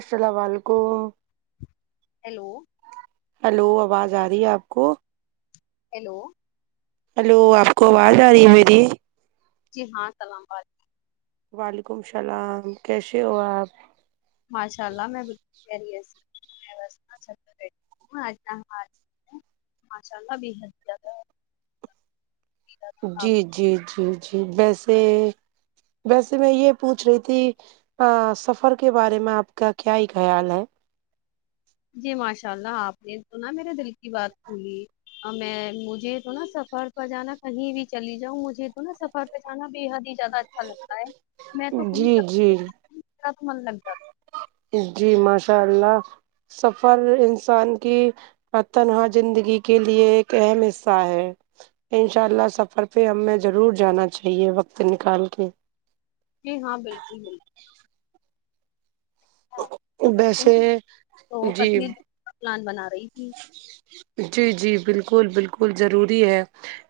السلام علیکم hello hello آواز آ رہی ہے آپ کو ہیلو ہیلو آپ کو آواز آ رہی ہے میری جی ہاں سلام علیکم وعلیکم السلام کیسے ہو آپ ماشاء اللہ میں بلکال خیریت سے ہوں [unintelligible] ماشاء اللہ بےحد زیادہ آپ جی جی جی جی ویسے ویسے میں یہ پوچھ رہی تھی سفر کے بارے میں آپ کا کیا ہی خیال ہے جی ماشاء اللہ آپ نے توناا میرے دل کی بات سنی اور میں مجھے تو نا سفر پرہ جانا کہیں بھی چلی جاؤں مجھے تو نا سفر پہ جانا بے حدی زیادہ اچھا لگتا ہے میں تو جی جی [unintelligible] من لگ جاتا ہے جی ماشاء اللہ سفر انسان کی ا تنہا زندگی کے لیے ایک اہم حصہ ہے ان شاء اللہ سفر پہ ہمیں ضرور جانا چاہیے وقت نکال کے جی ہاں بالکل بالکل اچھے ویسے نا تو جی کشمیر پلان بنا رہی تھی جی جی بالکل بالکل ضروری ہے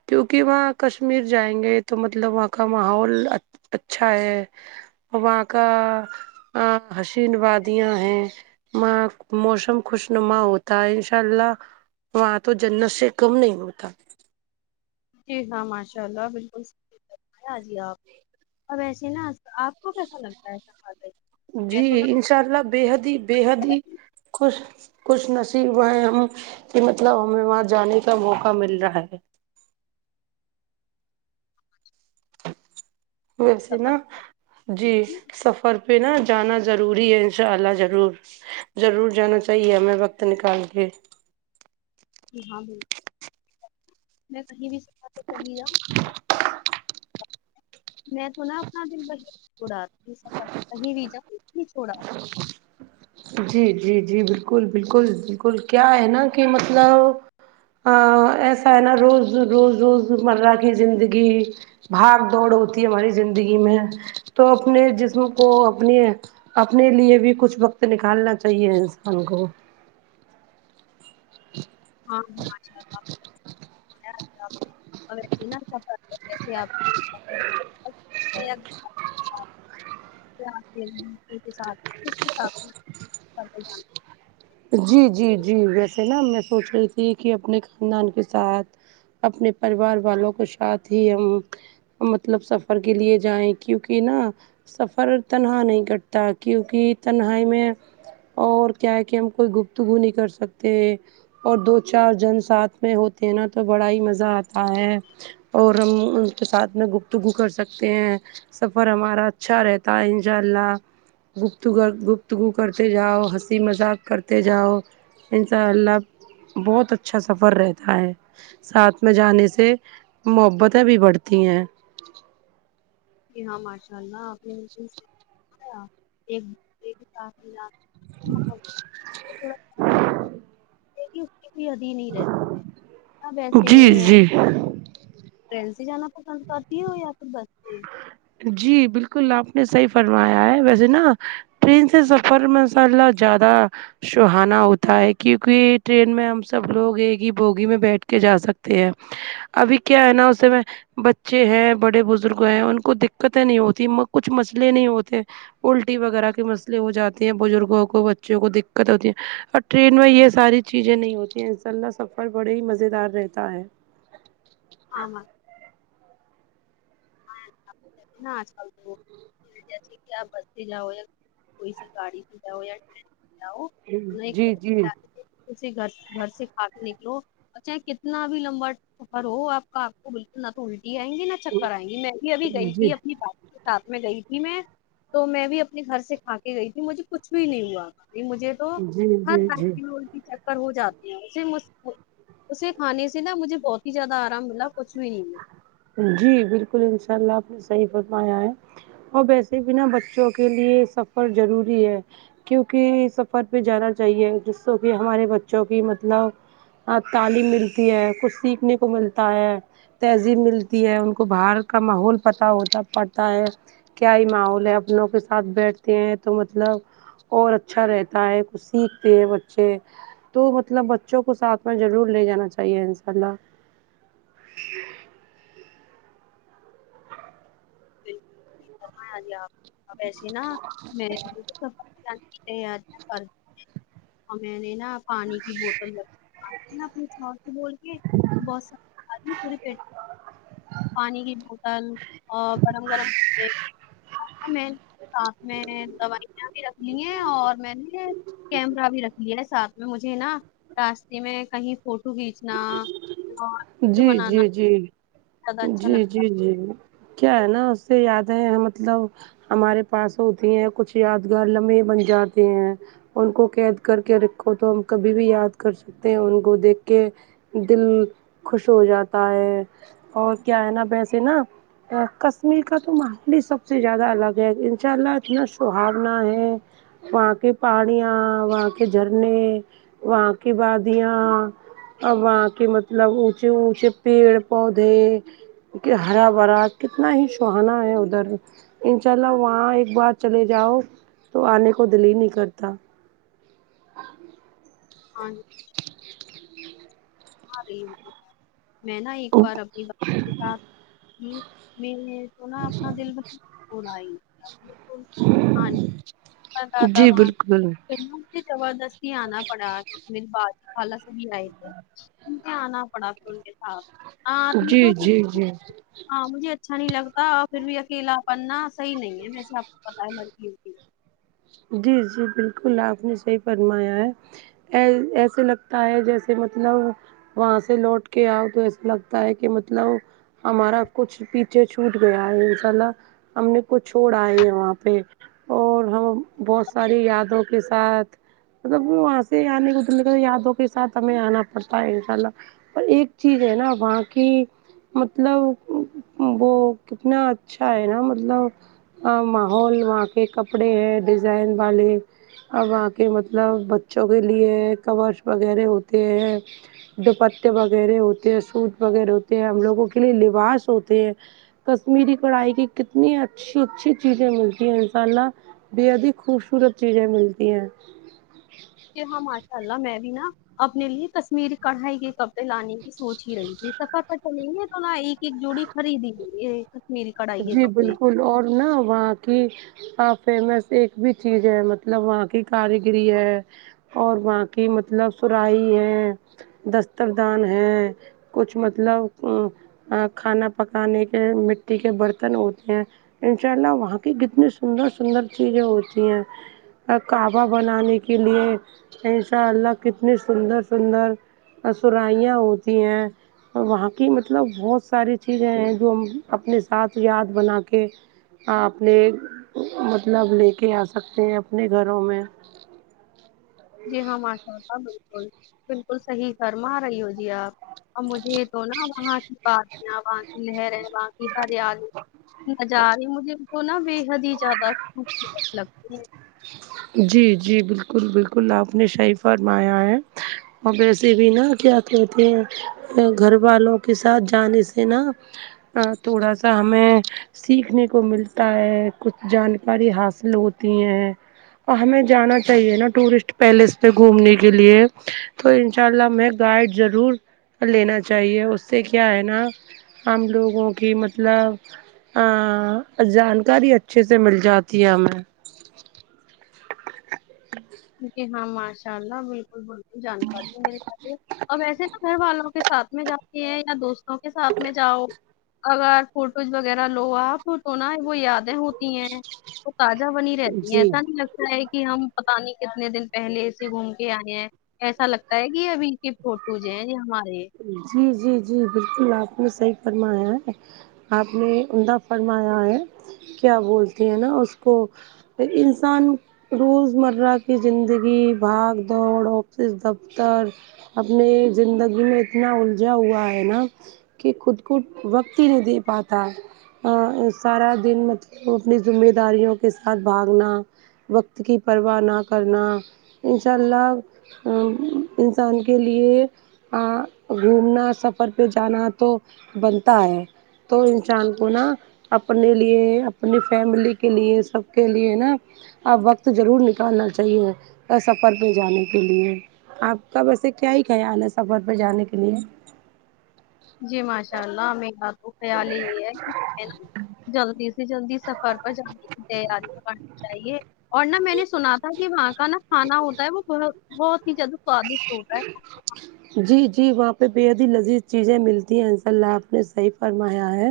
کیونکہ وہاں کشمیر جائیں گے تو مطلب وہاں کا ماحول اچھا ہے اور وہاں کا حشین وادیاں ہیں موسم خوش نما ہوتا ہے ان ان شاء اللہ وہاں تو جنت سے کم نہیں ہوتا جی ہاں ماشاء اللہ بالکل صحیح فرمایا باجی آپ اور وسے نا آپ آپ کو کیسا لگتا ہے ایسا ای تو نا بے حد ہی بےحد ہی خوش کچھ نصیب ہیں ہم کہ مطلب ہمیں وہاں جانے کا موقع مل رہا ہے ویسے نا سفر جی پہ سفر پہ نا جانا ضروری ہے ان شاء اللہ ضرور ضرور جانا چاہیے ہمیں وقت نکال کے جی ہاں بالکل میں کہیں بھی [unintelligible] میں تو نا اپنا دل وہی چھڑاتی ہوں سفر کہیں بھی جا نہیں چھوڑا جی جی جی بالکل بالکل بالکل کیا ہے نا کہ مطلب ہ ایسا ہے نا روز روز روز مرہ کی زندگی بھاگ دوڑ ہوتی ہے ہماری زندگی میں تو اپنے جسم کو اپنی اپنے لیے بھی کچھ وقت نکالنا چاہیے انسان کو ہاں اور ویسے نا سفر ویسے آپ کو یا [inaudible] جی جی جی ویسے نا میں سونچ رہی تھی کہ اپنے خاندان کے ساتھ اپنے پریوار والوں کو ساتھ ہی مطلب سفر کے لیے جائیں کیونکہ نا سفر تنہا نہیں کٹتا کیونکہ تنہائی میں اور کیا ہے کہ ہم کوئی گفتگو نہیں کر سکتے اور دو چار جن ساتھ میں ہوتے نا تو بڑا ہی مزہ آتا ہے اور ہم ان کے ساتھ میں گفتگو کر سکتے ہیں سفر ہمارا اچھا رہتا ہے انشاء اللہ گفتگو گفتگو کرتے جاؤ ہنسی مذاق کرتے جاؤ ان شاء اللہ بہت اچھا سفر رہتا ہے ساتھ میں جانے سے محبتیں بھی بڑھتی ہیں جی ہاں ماشاء اللہ آپ نے بلکل صحیح فرمایا [unintelligible] [unintelligible] کوئی ادھی نہیں رہتے اب ایسے جی جی ٹرین سے جانا پسند کرتی ہو یا پھر بس سے جی بالکل آپ نے صحیح فرمایا ہے ویسے نا ٹرین سے سفر مسالہ زیادہ سہانا ہوتا ہے کیونکہ ٹرین میں ہم سب لوگ ایک ہی بوگی میں بیٹھ کے جا سکتے ہیں ابھی کیا ہے نا اسے میں بچے ہیں بڑے بزرگ ہیں ان کو دکھ قتیں نہیں ہوتی کچھ مسئلے نہیں ہوتے الٹی وغیرہ کے مسئلے ہو جاتے ہیں بزرگوں کو بچوں کو دقت ہوتی ہے ٹرین میں یہ ساری چیزیں نہیں ہوتی ہیں ماشاءاللہ سفر بڑے ہی مزے دار رہتا ہے آ م آج کل تو جسے کہ آپ بس سے جاؤ یا کوئی گاڑی سے جاؤ یا ٹ جی جی [unintelligible] گھر سے کھا کے نکلو اچھا کتنا بھی لمبا سفر ہو آپ کا آپکو بالکل نہ تو الٹی آئیں گی نہ جی کرئیں گی میں بھی ابھی گئی تھی اپنی باجی کے ساتھ میں گئی تھی میں تو میں بھی اپنے گھر سے کھا کے گئی تھی مجھے کچھ بھی نہیں ہوا کی مجھے تو جی ہر جی جی ہالک الٹی چکر ہو جاتی ہے اسے م اسے کھانے سے نہا مجھے بہت ہی زیادہ آرام ملا کچھ بھی نہیں ہوا جی بالکل انشاء اللہ آپ نے صحیح فرمایا ہے اور ویسے بھی ںا بچوں کے لیے سفر ضروری ہے کیونکہ سفر پے جانا چاہیے جس سے کہ ہمارے بچوں کی مطلب تعلیم ملتی ہے کچھ سیکھنے کو ملتا ہے تہذیب ملتی تی ہے ان کو باہر کا ماحول پتا ہوتا پڑتا ہے کیا ہی ماحول ہے اپنوں کے ساتھ بیٹھتے ہیں تو مطلب اور اچھا رہتا ہے کچھ سیکھتے ہیں بچے تو مطلب بچوں کو ساتھ میں ضرور لے جانا چاہیے انشاء اللہ فرمایا گیا اب اسے نا میں بھی اور میں نے نا پانی کی بوتل رکھ اپنا تو سچ بول کے بوٹ کو تو پورے دیش پانی کی بوتل اور گرم گرم بھجے ساتھ میں دوائیاں بھی رکھلی ہیں اور میں نے کیمرہ بھی رکھ لیا ہے ساتھ میں مجھے نا راستے میں کہیں فوٹو کھینچنا اور ویڈیو جی جی بنانا جی زیادہ اچھا جی لگتا جی ہے جی کیا ہے نا اس سے یاد ہے مطلب ہمارے پاس ہوتی ہیں کچھ یادگار لمبحے بن جاتے ہیں ان کو قید کر کے رکھو تو ہم کبھی بھی یاد کر سکتے ہیں ان کو دیکھ کے دل خوش ہو جاتا ہے اور کیا ہے نا ویسے نا کشمیر کا تو ماحول ہی سب سے زیادہ الگ ہے انشاء اللہ اتنا سہانا ہے وہاں کی پہاڑیاں وہاں کے جھرنے وہاں کی وادیاں اور وہاں کے مطلب اونچے اونچے پیڑ پودے کہ ہرا بھرا کتنا ہی سہانا ہے ادھر انشاء اللہ وہاں ایک بار چلے جاؤ تو آنے کو دل ہی نہیں کرتا ہاں جی میں نا ایک بار اپنی باجی کے ساتھ پھر میں تو نا اپنا دل بولی تھی نا ہاں جی بالکل زبردستی آنا پڑا کیونکہ میرے باجی قالا سبھی آئے تھے ہ آنا پڑا پ ان کے ساتھ جی جی جی ہاں مجھے اچھا نہیں لگتا اور پھر بھی اکیلا پن نا صحیح نہیں ہے ویسے آپ کو پتا ہے لڑکیوں کے جی جی بالکل آپ نے صحیح فرمایا ہے اے ایسے لگتا ہے جیسے مطلب وہاں سے لوٹ کے آؤ تو ایسا لگتا ہے کہ مطلب ہمارا کچھ پیچھے چھوٹ گیا ہے ان شاء اللہ ہم نے کچھ چھوڑ آے ہے وہاں پہ اور ہم بہت ساری یادوں کے ساتھ مطلب وہاں سے آنے کو تو دل یادوں کے ساتھ ہمیں آنا پڑتا ہے انشا اللہ پر ایک چیز ہے نا وہاں کی مطلب و و وہ کتنا اچھا ہے نا مطلب ماحول وہاں کے کپڑے ہیں ڈیزائن والے اب وہاں کے مطلب بچوں کے لیے کورس وغیرہ ہوتے ہیں دوپتے وغیرہ ہوتے ہیں سوٹ وغیرہ ہوتے ہیں ہم لوگوں کے لیے لباس ہوتے ہیں کشمیری کڑھائی کی کتنی اچھی اچھی چیزیں ملتی ہیں ان شاء اللہ خوبصورت چیزیں ملتی ہیں ج ہاں ماشاء اللہ میں بھی نا اپنے لیے کشمیری کڑھائی کے کپڑے لانے کی سوچ ہی رہی تھی سفر پر چلیں گے تو نا ایک ایک جوڑی خرید ینگےکشمیری کڑھائی کے جی کپڑے بالکل اور نہ وہاں کہ ہ فیمس ایک بھی چیز ہے مطلب وہاں کی کاریگری ہے اور وہاں کی مطلب سراحی ہے دستردان ہے کچھ مطلب کھانا پکانے کے مٹی کے برتن ہوتے ہیں انشاء اللہ وہاں کی کتنی سندر سندر چیزیں ہوتی ہیں کعبہ بنانے کے لیے ان شاء اللہ کتنے سندر سندر سرائیاں ہوتی ہیں وہاں کی مطلب بہت ساری چیزیں ہیں جو ہم اپنے ساتھ یاد بنا کے آاپنے م مطلب لے کے آ سکتے ہیں اپنے گھروں میں جی ہاں ماشاء اللہ بالکل بالکل صحیح فرما رہی ہو جی آپ اور مجھے تو نا وہاں کی پارٹیاں وہاں کی لہریں وہاں کی ہریالی نظارے مجھے ان کو نا بے حد ہی زیادہ خوبصورت لگتی ہیں جی جی بالکل بالکل آپ نےصحیح فرمایا ہے اور ویسے بھی نا کیا کہتے ہیں گھر والوں کے ساتھ جانے سے نا ا تھوڑا سا ہمیں سیکھنے کو ملتا ہے کچھ جانکاری حاصل ہوتی ہیں ہمیں جانا چاہیے نا ٹورسٹ پیلس پہ گھومنے کے لیے تو انشاء اللہ ہمیں گائڈ ضرور لینا چاہیے اس سے کیا ہے نا ہم لوگوں کی مطلب ہاں جانکاری اچھے سے مل جاتی ہے ہمیں جی ہاں ماشاء اللہ بالکل بالکل جانکاری مل جاتی ہے اور ویسے نہ گھر والوں کے ساتھ میں جاتی ہے یا دوستوں کے ساتھ میں جاؤ اگر فوٹوز وغیرہ لو آ پ تو نا وہ یادیں ہو تی ہیں تو تازہ بنی رہتی ہیں جی ایسا نہیں لگتا ہے کہ ہم پتہ نہیں کتنے دن پہلے سے گھوم کے آئے ہیں ایسا لگتا ہے کہ ابھی کے فوٹوز ہیں ہمارے جی جی جی بالکل آپ نے صحیح فرمایا ہے آپ نے عمدہ فرمایا ہے کیا بولتی ہیں نا اس کو پھر انسان روز مرہ کی زندگی بھاگ دوڑ آفس دفتر اپنے زندگی میں اتنا الجھا ہوا ہے نا کہ خود کو وقت ہی نہیں دے پاتا ہے سارا دن مطلب اپنی ذمہ داریوں کے ساتھ بھاگنا وقت کی پرواہ نہ کرنا انشاء اللہ انسان کے لیے گھومنا سفر پہ جانا تو بنتا ہے تو انسان کو نا اپنے لیے اپنی فیملی کے لیے سب کے لیے نا اب وقت ضرور نکالنا چاہیے سفر پہ جانے کے لیے آپ کا ویسے کیا ہی خیال ہے سفر پے جانے کے لیے جی ماشاء اللہ میرا تو خیال ہی یے ہے نا جلدی سے جلدی جی سفر پر جانے تیار نہ کرنا چاہیے اور نہ میں نے سنا تھا کہ وہاں کا نہ کھانا ہوتا ہے وہ تھوڑا بہت ہی زیادہ سوادشٹ ہوتا ہے جی جی وہاں پے بےحد ہی لذیذ چیزیں ملتی ہیں انشاء اللہ آپ نے صحیح فرمایا ہے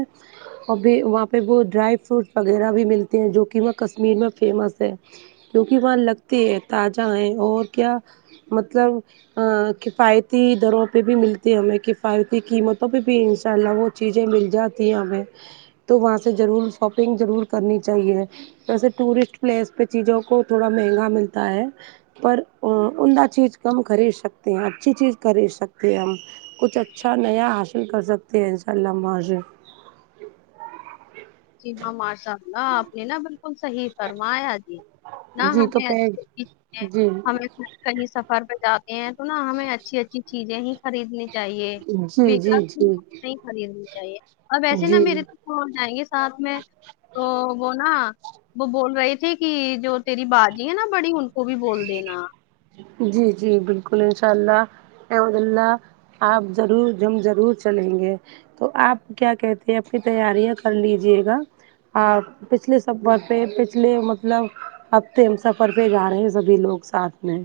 اور بھی وہاں پے وہ ڈرائی فروٹ وغیرہ بھی ملتے ہیں جو کی وہ کشمیر میں فیمس ہے کیونکی وہاں لگتے ہے تازہ ہے اور کیا مطلب آ کفایتی دروں پے بھی ملتی ہمیں کفایتی قیمتوں پے بھی انشاء اللہ وہ چیزیں مل جاتی ہیں ہمیں تو وہاں سے ضرور شاپنگ ضرور کرنی چاہیے ویسے ٹورسٹ پلیس پے چیزوں کو تھوڑا مہنگا ملتا ہے پر عمدہ چیز کم خرید سکتے ہیں اچھی چیز خرید سکتے ہیں ہم کچھ اچھا نیہ حاصل کر سکتے ہیں ان شاء اللہ ہم وہاں سے جی ہاں ماشاللہ اپنے نہ بالک کل صحیح فرمایا جی نہ جی تو ہمیں پہ اچھے [unintelligible] جی ہمیں کہیں سفر پے جاتے ہیں تو نہ ہمیں اچھی اچھی چیزیں ہی خریدنی چاہیے جی بیکر جی چیز جی نہیں خریدنی چاہیے اور وسے نہ جی میرے وہ جائیں گے ساتھ میں تو وہ نا وہ بول رہی تھی کی جو تیری باجی ہے نا بڑی ان کو بھی بول دینا جی جی بالکل انشاء اللہ اللہ آپ ضرور جم ضرور چلیں گے [unintelligible] تو آپ کیا کہتی ہیں اپنی تیاریاں کر لیجیے گا آپ پچھلے سفر پے پچھلے مطلب ہفتے سفر پے جا رہے سبھی لوگ ساتھ میں ہے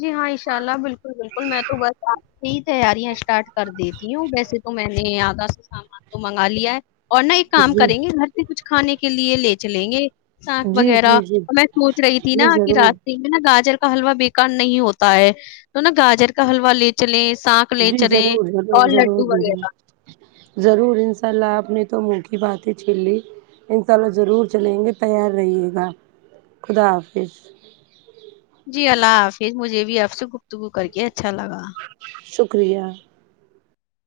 جی ہاں انشاء اللہ بالکل بالکل میں تو بس آ ج سے ہی تیاریاں اسٹارٹ کر دیتی ہوں ویسے تو میں نے آدھا سے سامان تو منگا لیا ہے اور نہ ایک کام جی کریں گے گھر پے کچھ کھانے کے لیے لے چلیں گے ساگ جی وغیرہ جی جی اور میں سوچ رہی تھی نا جی کی ضرور راستے میں نا گاجر کا حلوا بے کار نہیں ہوتا ہے تو نا گاجر کا حلوا لے چلیں ساگ لے جی چلیں ضرور ضرور اور ضرور لڈو ضرور وغیرہ ضرور ان شاء اللہ آپ نے تو منہ کی بات ہی چھین لی انشاء اللہ ضرور چلیں گے تیار رہیے گا خدا حافظ جی اللہ حافظ مجھے بھی آپ سے گفتگو کر کے اچھا لگا شکریہ